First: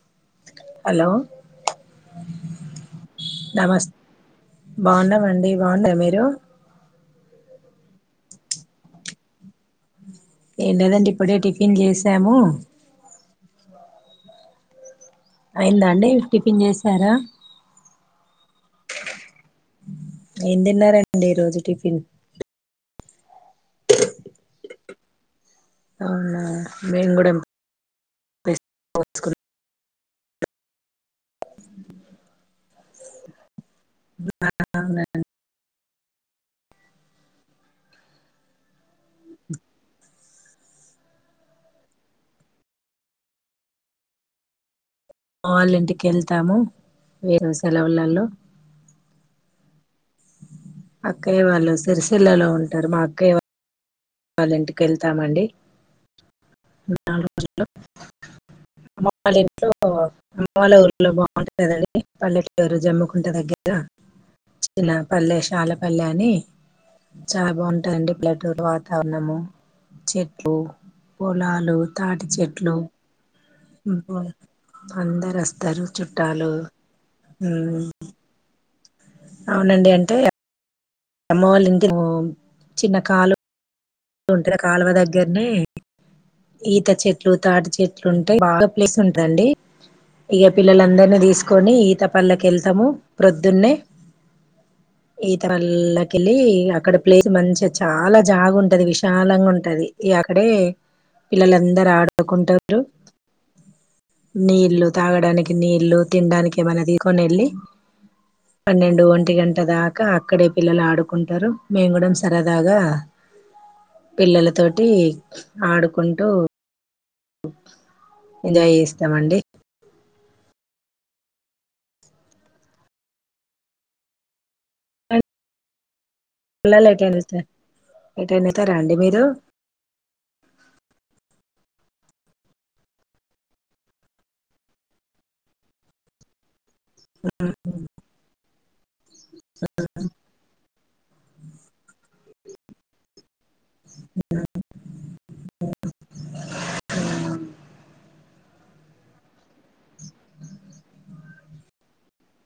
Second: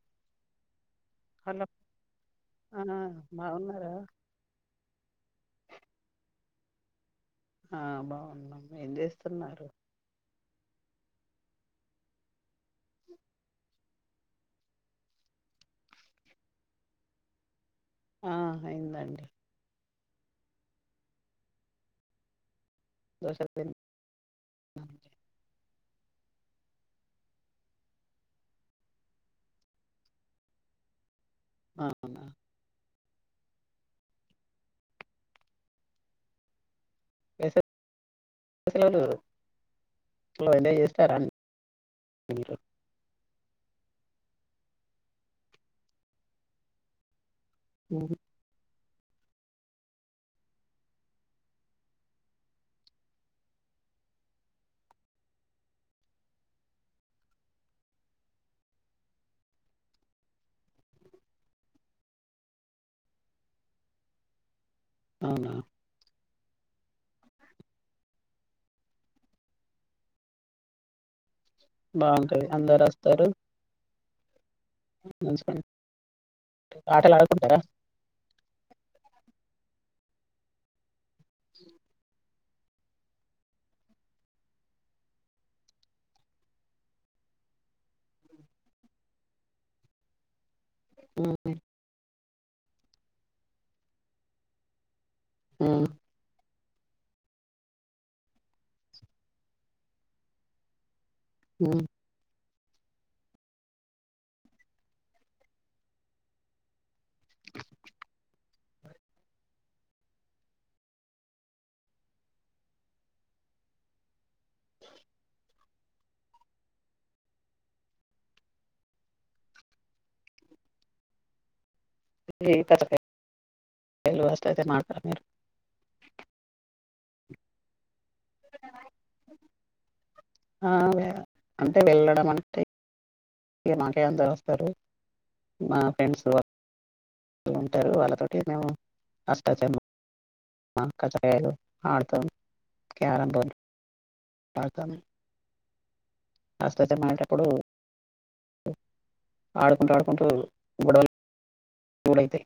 [inaudible] Hello hello ఆ బాగున్నారా నమస్తే బాగున్నామండి బాగున్నారా మీరు ఆ బాగున్నామ్ ఏం చేస్తున్నారు ఏం లేదండి ఇప్పుడే టిఫిన్ చేసాము అయిందండి టిఫిన్ చేసారా ఆ అయిందండి ఏం తిన్నారండి ఈ రోజు టిఫిన్ దోస పెని అవునా మేయిన్ కూడా నస్క [unintelligible] ఆహా [unintelligible] అసలు ఎంజాయ్ చేస్తార మా వాళ్ళ ఇంటిక వెళ్తాము మీరు ఉహు, సలవుల్లలో అక్కయ్య వాళ్ళు సిరిసిల్లలో ఉంటారు మా అక్కయ్య వాళ్ అ వాళ్ళ ఇంటికి వెళ్తామండి నాలుగు రోజులు అమ్ళ్ళ ఇంట్లో అమ్మళ ఊళ్లో బాగుంటుందిండి పల్లెటరు జమ్ముకుంట దగ్గర చిన్న పల్లె అవునా శాలపల్లె అని చాలా బాగుంటాయండి పల్లెటూరు దనము చెట్లు పొలాలు, తాటి బాగుంటది చెట్లు అందరు వస్తారు బ [inaudible] అందరు మంచిగుంటది అస్తరు చుట్టాలు ఆటలు ఆడుకుంటారా హ్మ్ ంతే అమ్మ వాళ్ళింటికి పోమ్ చిన్న కాలు వ ఉంటే ఆ కాలువ దగ్గరనే ఈత చెట్లు, తాటి చెట్లు ఉంటయి బాగా ప్లేస్ ఉంటదండి. ఇగ పిల్లలందరినీ ఉమ్ తీసుకొని ఈత పళ్ళకు వెళ్తాము ప్రొద్దున్నే. ఉమ్ ఈతరల్లా కెల్లీ అక్కడ ప్లేస్ మంచిగ చాలా జాగు ంటది విశాలంగా ఉంటది ఇగ అక్కడే ఉమ్. పిల్లలందరు ఆడుకుంట రు నీళ్లు తాగడానికి నీళ్లు తినడానికి ఏమైనా తీసుకొని వెళ్ళి పన్నెండు ఒంటి గంట దాకా అక్కడే పిల్లలు ఆడుకుంటరు, మేము కూడా సరదాగా పిల్లలతోటి ఆడుకుంటూ ఎంజాయ్ చేస్తామండి. [inaudible] కజ్జకాయలు, అష్టాచెమ్మా ఆడతర మీరు. [inaudible] లైట్ [inaudible] ఎటైనా ఎలతారా అండి మీరు. ఆ వె- అంటే వెళ్ళడం అంటే ఇగ మాకేయి అందరూ వస్తరు మా ఫ్రెండ్స్ ఉంటరు వాళ్ళతోటి మేము అష్టాచమ్మా కచ్చకాయలు ఆడతాం. క్యారం బోర్డ్ ఆడుతాను. అష్టాచమ్మా ఆడేటప్పుడు ఆడుకుంటూ, ఆడుకుంటూ గొడవలు బొలైతయి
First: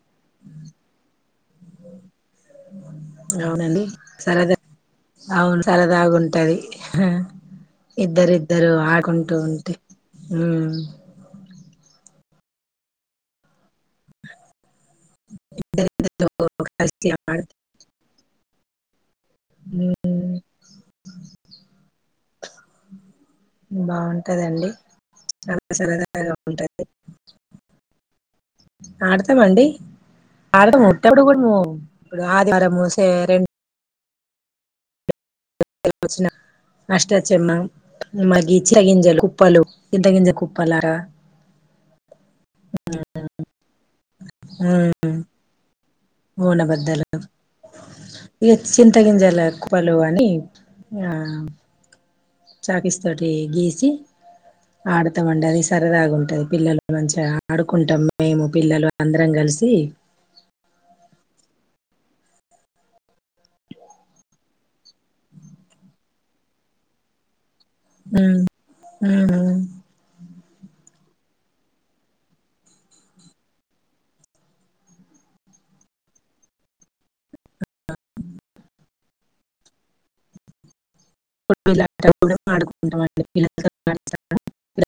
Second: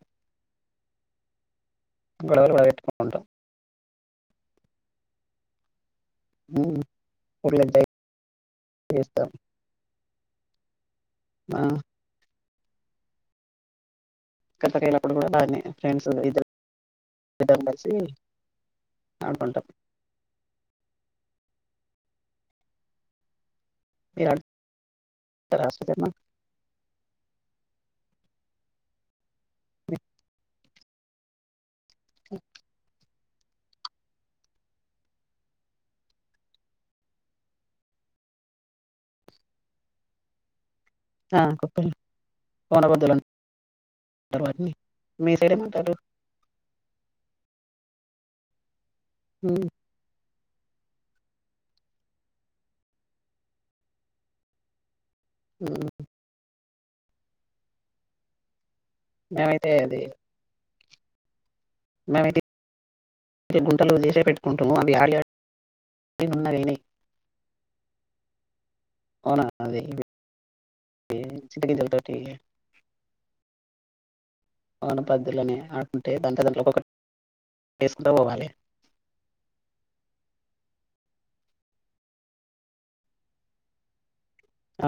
గొడవలు కూడా పెట్టుకుంటాం. అవునండి సరదా అవును సరద దాగుంటది ఆ ఫుల్ ఎంజాయ్ ఇద్దరిద్దరు చేస్తాం ఆకుంటూ ఉంటే. ఉ ఆ కచ్చకాయలప్పుడు కూడా బాగానే ఫ్రెండ్స్ ఇద్దరు కలిసి ఇద్దరం కలిసి ఆడుకుంటాం హ్మ్ మీరు బాగుంటదండి చాలా ఆడుతారా అష్టచమ్మ సరదగా ఉంటది. ఆడు తంమండి ఆడుతము. [unintelligible] పో ఇప్పుడు ఆదివారము సే దేన్ వచ్చిన అష్టచమ్మ మాగించి, ఆ గిింజలు కుప్పలు, చింతగిింజ కుప్ప ఆ కుప్ప [inaudible] మీ సైడ్ ఏమంటారు పోన బద్దలు ఏ చింతగింజల కుప్పలు అని నా చాక్పీస్ తోటి గీసి ఆడ మండి అది సరదాగా ఉంటది. పిల్లలు మంచిగా ఆడుకుంటాం. మేము పిల్లలు అందరం మేమైతే కలిసి అది మేమైతే గుంటలు చేసే పెట్టుకుంటాము. అవి ఆడి ఆడి ఉన్నవి. హ్మ్ హ్మ్ ఏ చింత గింజల్ తోటి పవన పద్ధులని ఆడుతుంటే దాంత దాంట్లోపల ఏసుకుంట పోవాలి. [inaudible] [inaudible] ఆడుకుంటామండి పిల్లలతో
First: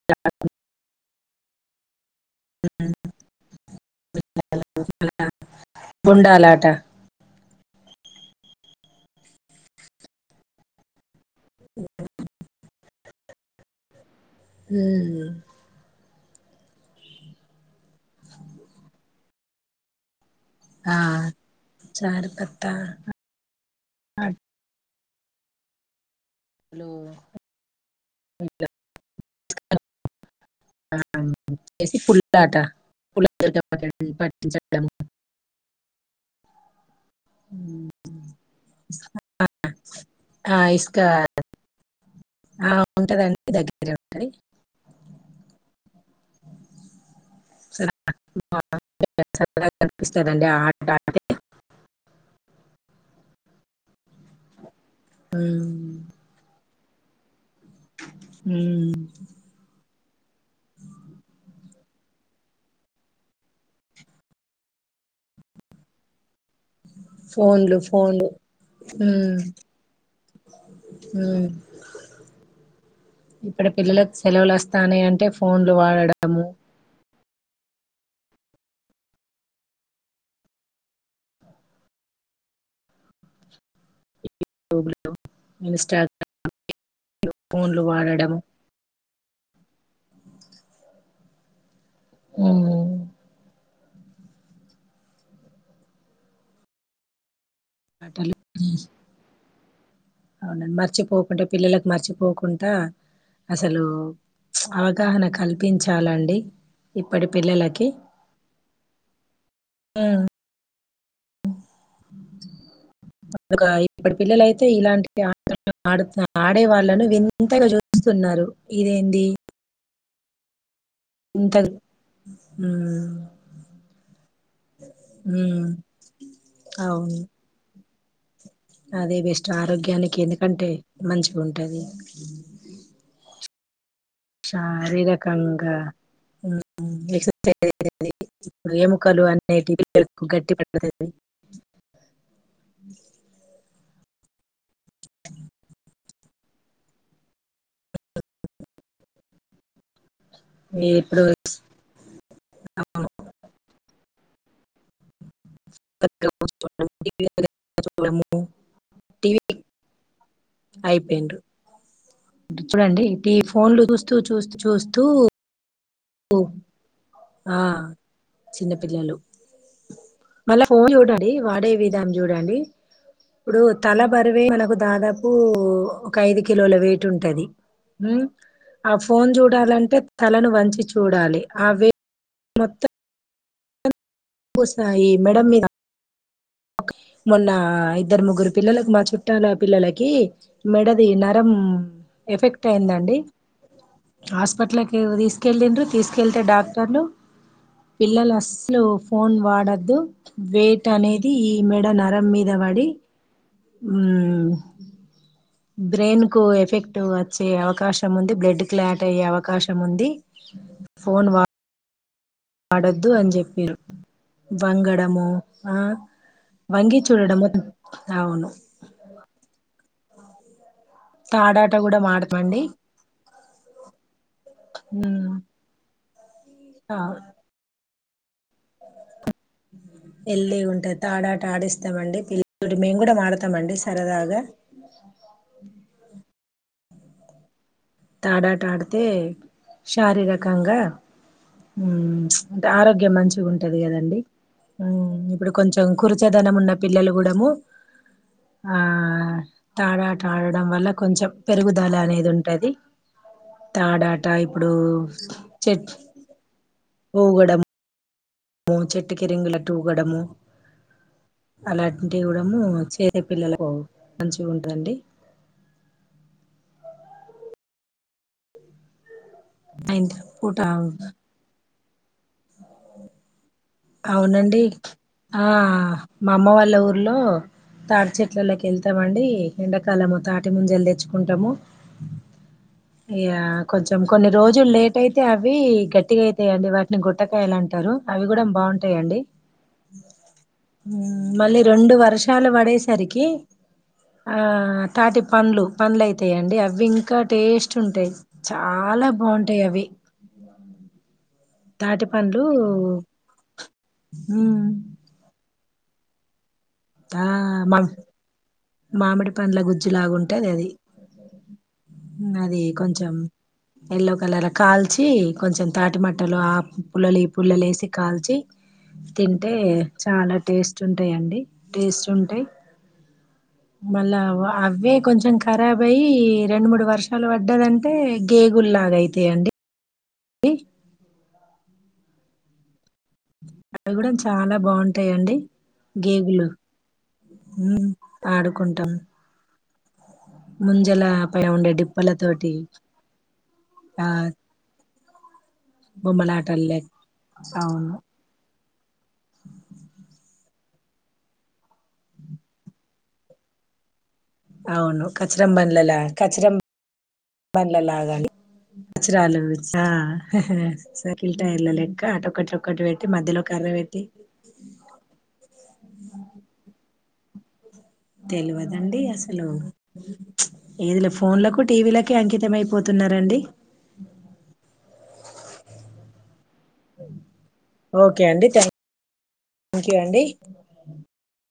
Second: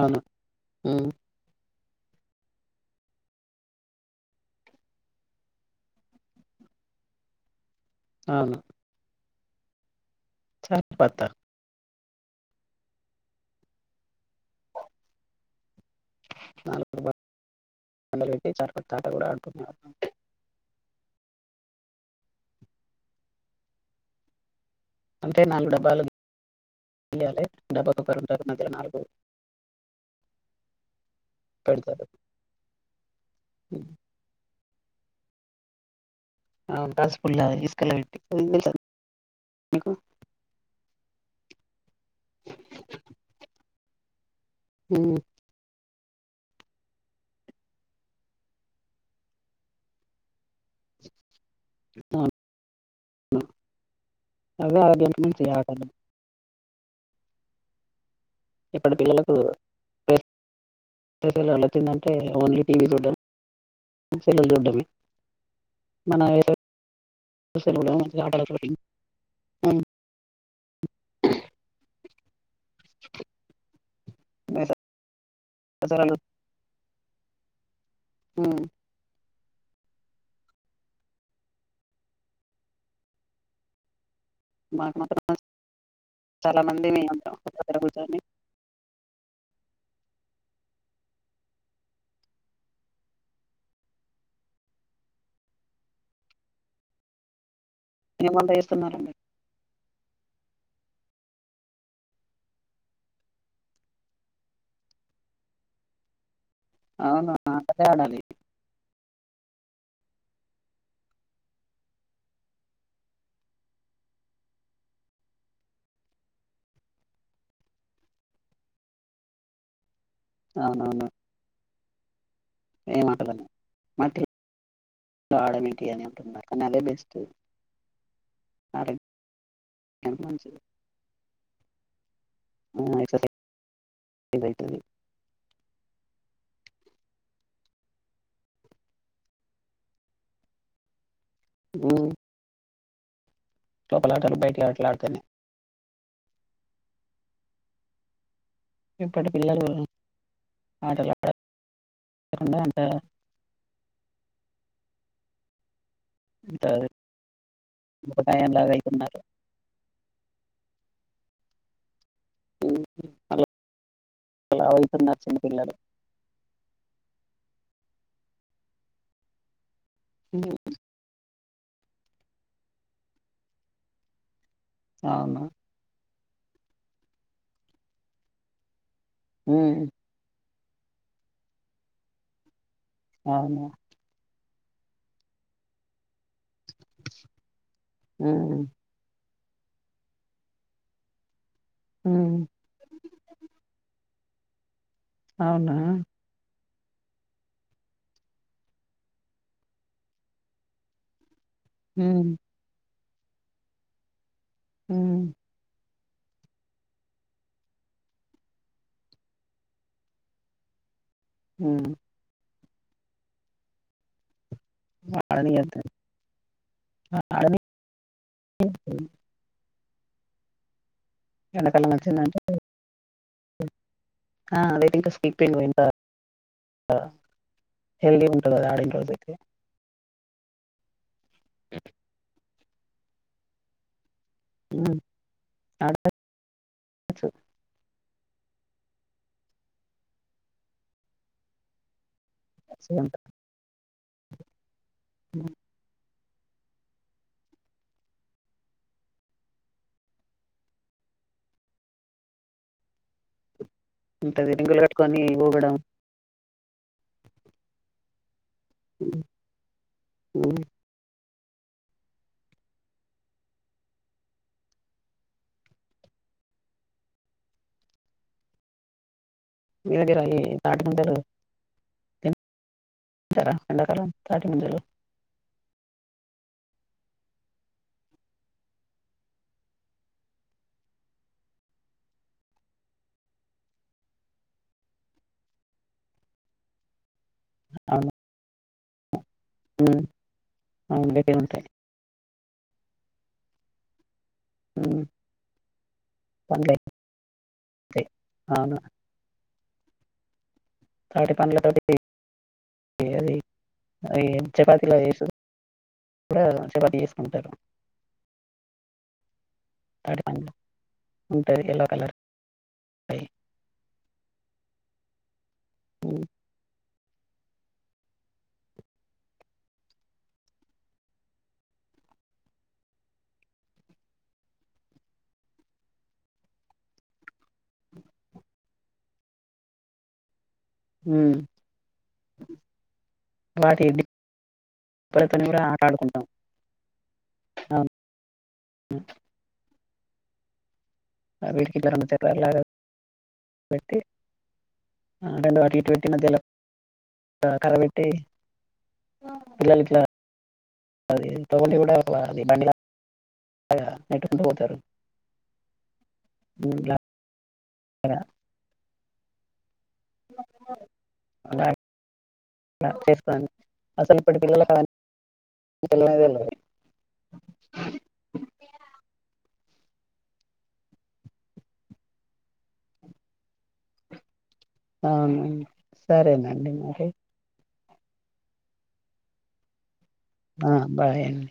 అవునా హ్మ్ గుండాలాట అవును చార్ పత్తా హ్మ్ నాలుగు డబ్బాలు పెట్టి చార్ పత్తా ఆట కూడా ఆడుకునే వాళ్ళం. ఆ చార్ పత్తా [inaudible] అంటే నాలుగు డబ్బాలు [unintelligible] గీయాలి డబ్బాకు ఒకరు ఉంటారు మధ్యలో నాలుగు పెడతారు పు పట్టిచట్టం ఆ ఉండాల్సిందే మీకు ఆ ఇసుకా ఆ ఉంటదండి. దగ్గరే ఉంటది. సరదాగా కనిపిస్తాదండి. ఆ ఆట అంటే ఆ అవే ఆ గెలిపించే ఆటలు ఉమ్ ఇప్పడి పిల్లలకు వచ్చిందంటే ఓన్లీ టీవీ చూడడం, సెల్లులు చూడడమే మన ఫోన్లు సెల్లులు మంచిగా ఫోన్లు ఆటలు హ్మ్ హ్మ్ ఇప్పడి పిల్లలకు సెలవులు వస్తున్నాయి. అంటే ఫోన్లు దసరాలు వాడడము. ఆ మాకు మాత్రం ఇన్స్టా చాలా మంది మేమందరం ఒక దగ్గర ఫోన్లు కూర్చొని వాడడము హ్మ్ ఎం ఆటలు వంట చేస్తున్నారండి అవున మర్చిపోకుండ పిల్లలకు మర్చిపోకుంట అసలు అవగాహన కల్పించాలండి ఇప్పడి అవును ఆటలే పిల్లలకి ఆడాలి ఆ అ ఇప్పుడు పిల్లలైతే ఇలాంటి ఆడు ఆడే వాళ్ళను వింతగా చూస్తున్నారు ఇదేంది అవునువును ఇంతరు ఏమాట ఆ మట హ్మ్. ఆడమిటి అని అంటున్నారు కానీ అదే బెస్ట్ అవును. అదే బెస్ట్ ఆరోగ్యానికి ఎందుకంటే మంచిగా ఉంటది ఎక్సర్సైజ్ అవుతుంది శారీరకంగా ఎక్ససైజ్ ఎముకలు అనేటి గట్టి పడుతు హ్మ్ చప్పలా చలు బయటిల కలాడుత [inaudible] ఇప్పుటి పిల్లలు ఏ ఆటలు ఇప్పుడు ఆడకుండా అంత అంత ముపకాయం లాగా అవుతున్నారు [inaudible] అయిపోయిండ్రు చూడండి ఇ ఫోన్లు చూస్తూ చూస్తూ లావు చూస్తూ అవుతున్నారు చిన్న పిల్లలు ఆ చిన్నపిిల్లలు మల్ల ఫోన్ చు వాడే విధాం చూడండి ఇప్పుడు తల బరువే మన ఓ దాదాపు అవును ఒక ఐదు కిలోల వెయిట్ ఉంటది ఆ ఫోన్ ఉమ్ చూడాలంటే తలను వంచి చూడాలి అవిే మొత్తం అవునా సయి మేడంమ్ మీద మొన్న ఇద్దరు ముగ్గురు ఉమ్ పిల్లలకు మా చుట్ట చుట్టాల పిల్లలకి మెడది నా ఉమ్ ఎఫెక్ట్ అయిందండి హాస్పిట్ల అవునా తీసుకెళ్ళిండ్రు తీసుకళ్తే డాక్ పిల్లలు పిల్లలు అస్లు ఫోన్ వాడద్దు వెయిట్ అనేది ఈ మెడ నరం ఉమ్ మీద పడి ఊమ్ మ్ బ్రెయిన్ కు ఎఫెక్ట్ వచ్చే అవకాశం ఉంది బ్లడ్ క్లాట్ అయ్యే అవకాశం ఉంది ఉమ్ అడొద్దు అని జెప్పిరు వంగడమో ఆ ఆడనీయద్దు వంగి చూడడమో అవును ఆడనీయద్దు తాడాట ఎండాకాలం కూడా వచ్చిందంటే ఆడతామండి ఆ [inaudible] [inaudible] ఆహ్ హెల్ది [inaudible] అయితే ఎల్లి ఉంటది తాడాట ఆడిస్తామండి పిల్ల మేం కూడాం అడుతామండి సరదగా హమ్ అడత అచ్చు తాడాట ఆడితే శారీరకంగా హామ్ అంటే ఆరోగ్యం మంచిగ ఉంటది కదా అండి హమ్ ఇప్పుడు కొంచెం కుర్ చదనం ఉన్న పిల్లలు కూడము ఆ తాడాట ఆడడం వల్ల కొంచెం పెరుగుదల అనేది ఉంటది తాడాట ఇంత ఇప్పుడు రింగులు కట్టుకొని ఊగడం చెట్ ఊగడం మో చెట్టుకి రింగులట్టి ఊగడము ఉమ్, అలాంటివి కూడము ఇవ్వడము చేసే పిల్లలకు మంచిగ ఉంటదండి మీ దగ్గర సాయంత్రం ఏ పూట తాటి ముంజలు తింటారా ఎండాకాలం తాటి అవునండి ముంజలు ఆ మా అమ్మ వాళ్ళ ఊర్లో తాటి చెట్లల్లకి వెళ్తమండి ఎండాకాలము తాటి ముంజలు తెచ్చుకుంటాము ఇగా కొంచెం కొన్ని రోజులు లేట్ అయితే అవి గట్టిగా అయితయండి వాటిని గొట్టక [unintelligible] అంటారు అవును అవి కూడా బాగుంటాయండి ఉమ్ అవును గట్టిగా మళ్ళీ ఉంటాయి రెండు వర్ష చాలా వడేసరికి ఆ ఉమ్ తాటి పండ్లు పండ్లు అయితయండి పండ్లు అవి ఇంకా టేస్ట్ అయితాయి ఉంటాయి అవును చాలా బాగుం యి అవి తాటి పండ్ల తోటి తాటి పండ్లు అది అది హుమ్ చపాతీలో [unintelligible] ఆ చేసుకుంటారు మాక్ మామిడి పండ్ల తాటి గుజ్జులాగుంటది పండ్లు అది ఉంటది ఎల్లో కలర్ అది కొంచెం అయి ఎల్లో కలర్ కాల్చి కొంచెం తాటి ఉమ్ మట్టలు ఆ పుల్లలీ పుల్లలేసి కాల్చి తింటె చాలా టేస్ట్ఉంటాయ్ అండి టేస్టుంటాయ్. మళ్ళా అవే కొంచెం ఖరాబ్ అయి రెండు మూడు వర్షాలు పడ్డాయటే గేగుల్లాగ అయితాయిండి డి ఉమ్ వాటి అవిగుడ చాలా బాగుంటాయండి డిప్పలతోని కూడా ఆట ఆడుకుంటాం గేగులు అవును ఆడుకుంటాం మం జల ప ఉండే వీటికి ఇట్లా రెండు డిప్పల చక్రాలు తోటి లాగా పెట్టి ఆ రెండు అటి ఇటు పెట్టిమధ్యలో బొమ్మలాటల్లే కర్ర అవును పెట్టి పిల్లలెట్ల అది తడి కూడా అది బండి అవును కచరం బన్లలా కచరం బళ్ళ ఇలాగా లాగాలి అచ్చరాలు సర్కిల్ టయల్ల లెక్క అటుక్కటి ఇటుక్కటి చేసిన అసలు ఇప్పటి పిల్లలకు అవి అన్ని తెలవనే తెలువదు తెలువదండి అసలు ఏదిలో ఫోన్లకు టీవీలకే అంకితం అయిపోతున్నరండి. ఆ సరేనా స [inaudible] ఓకే అండి థ్యాంక్ క్ ఆ బాయ్ అండి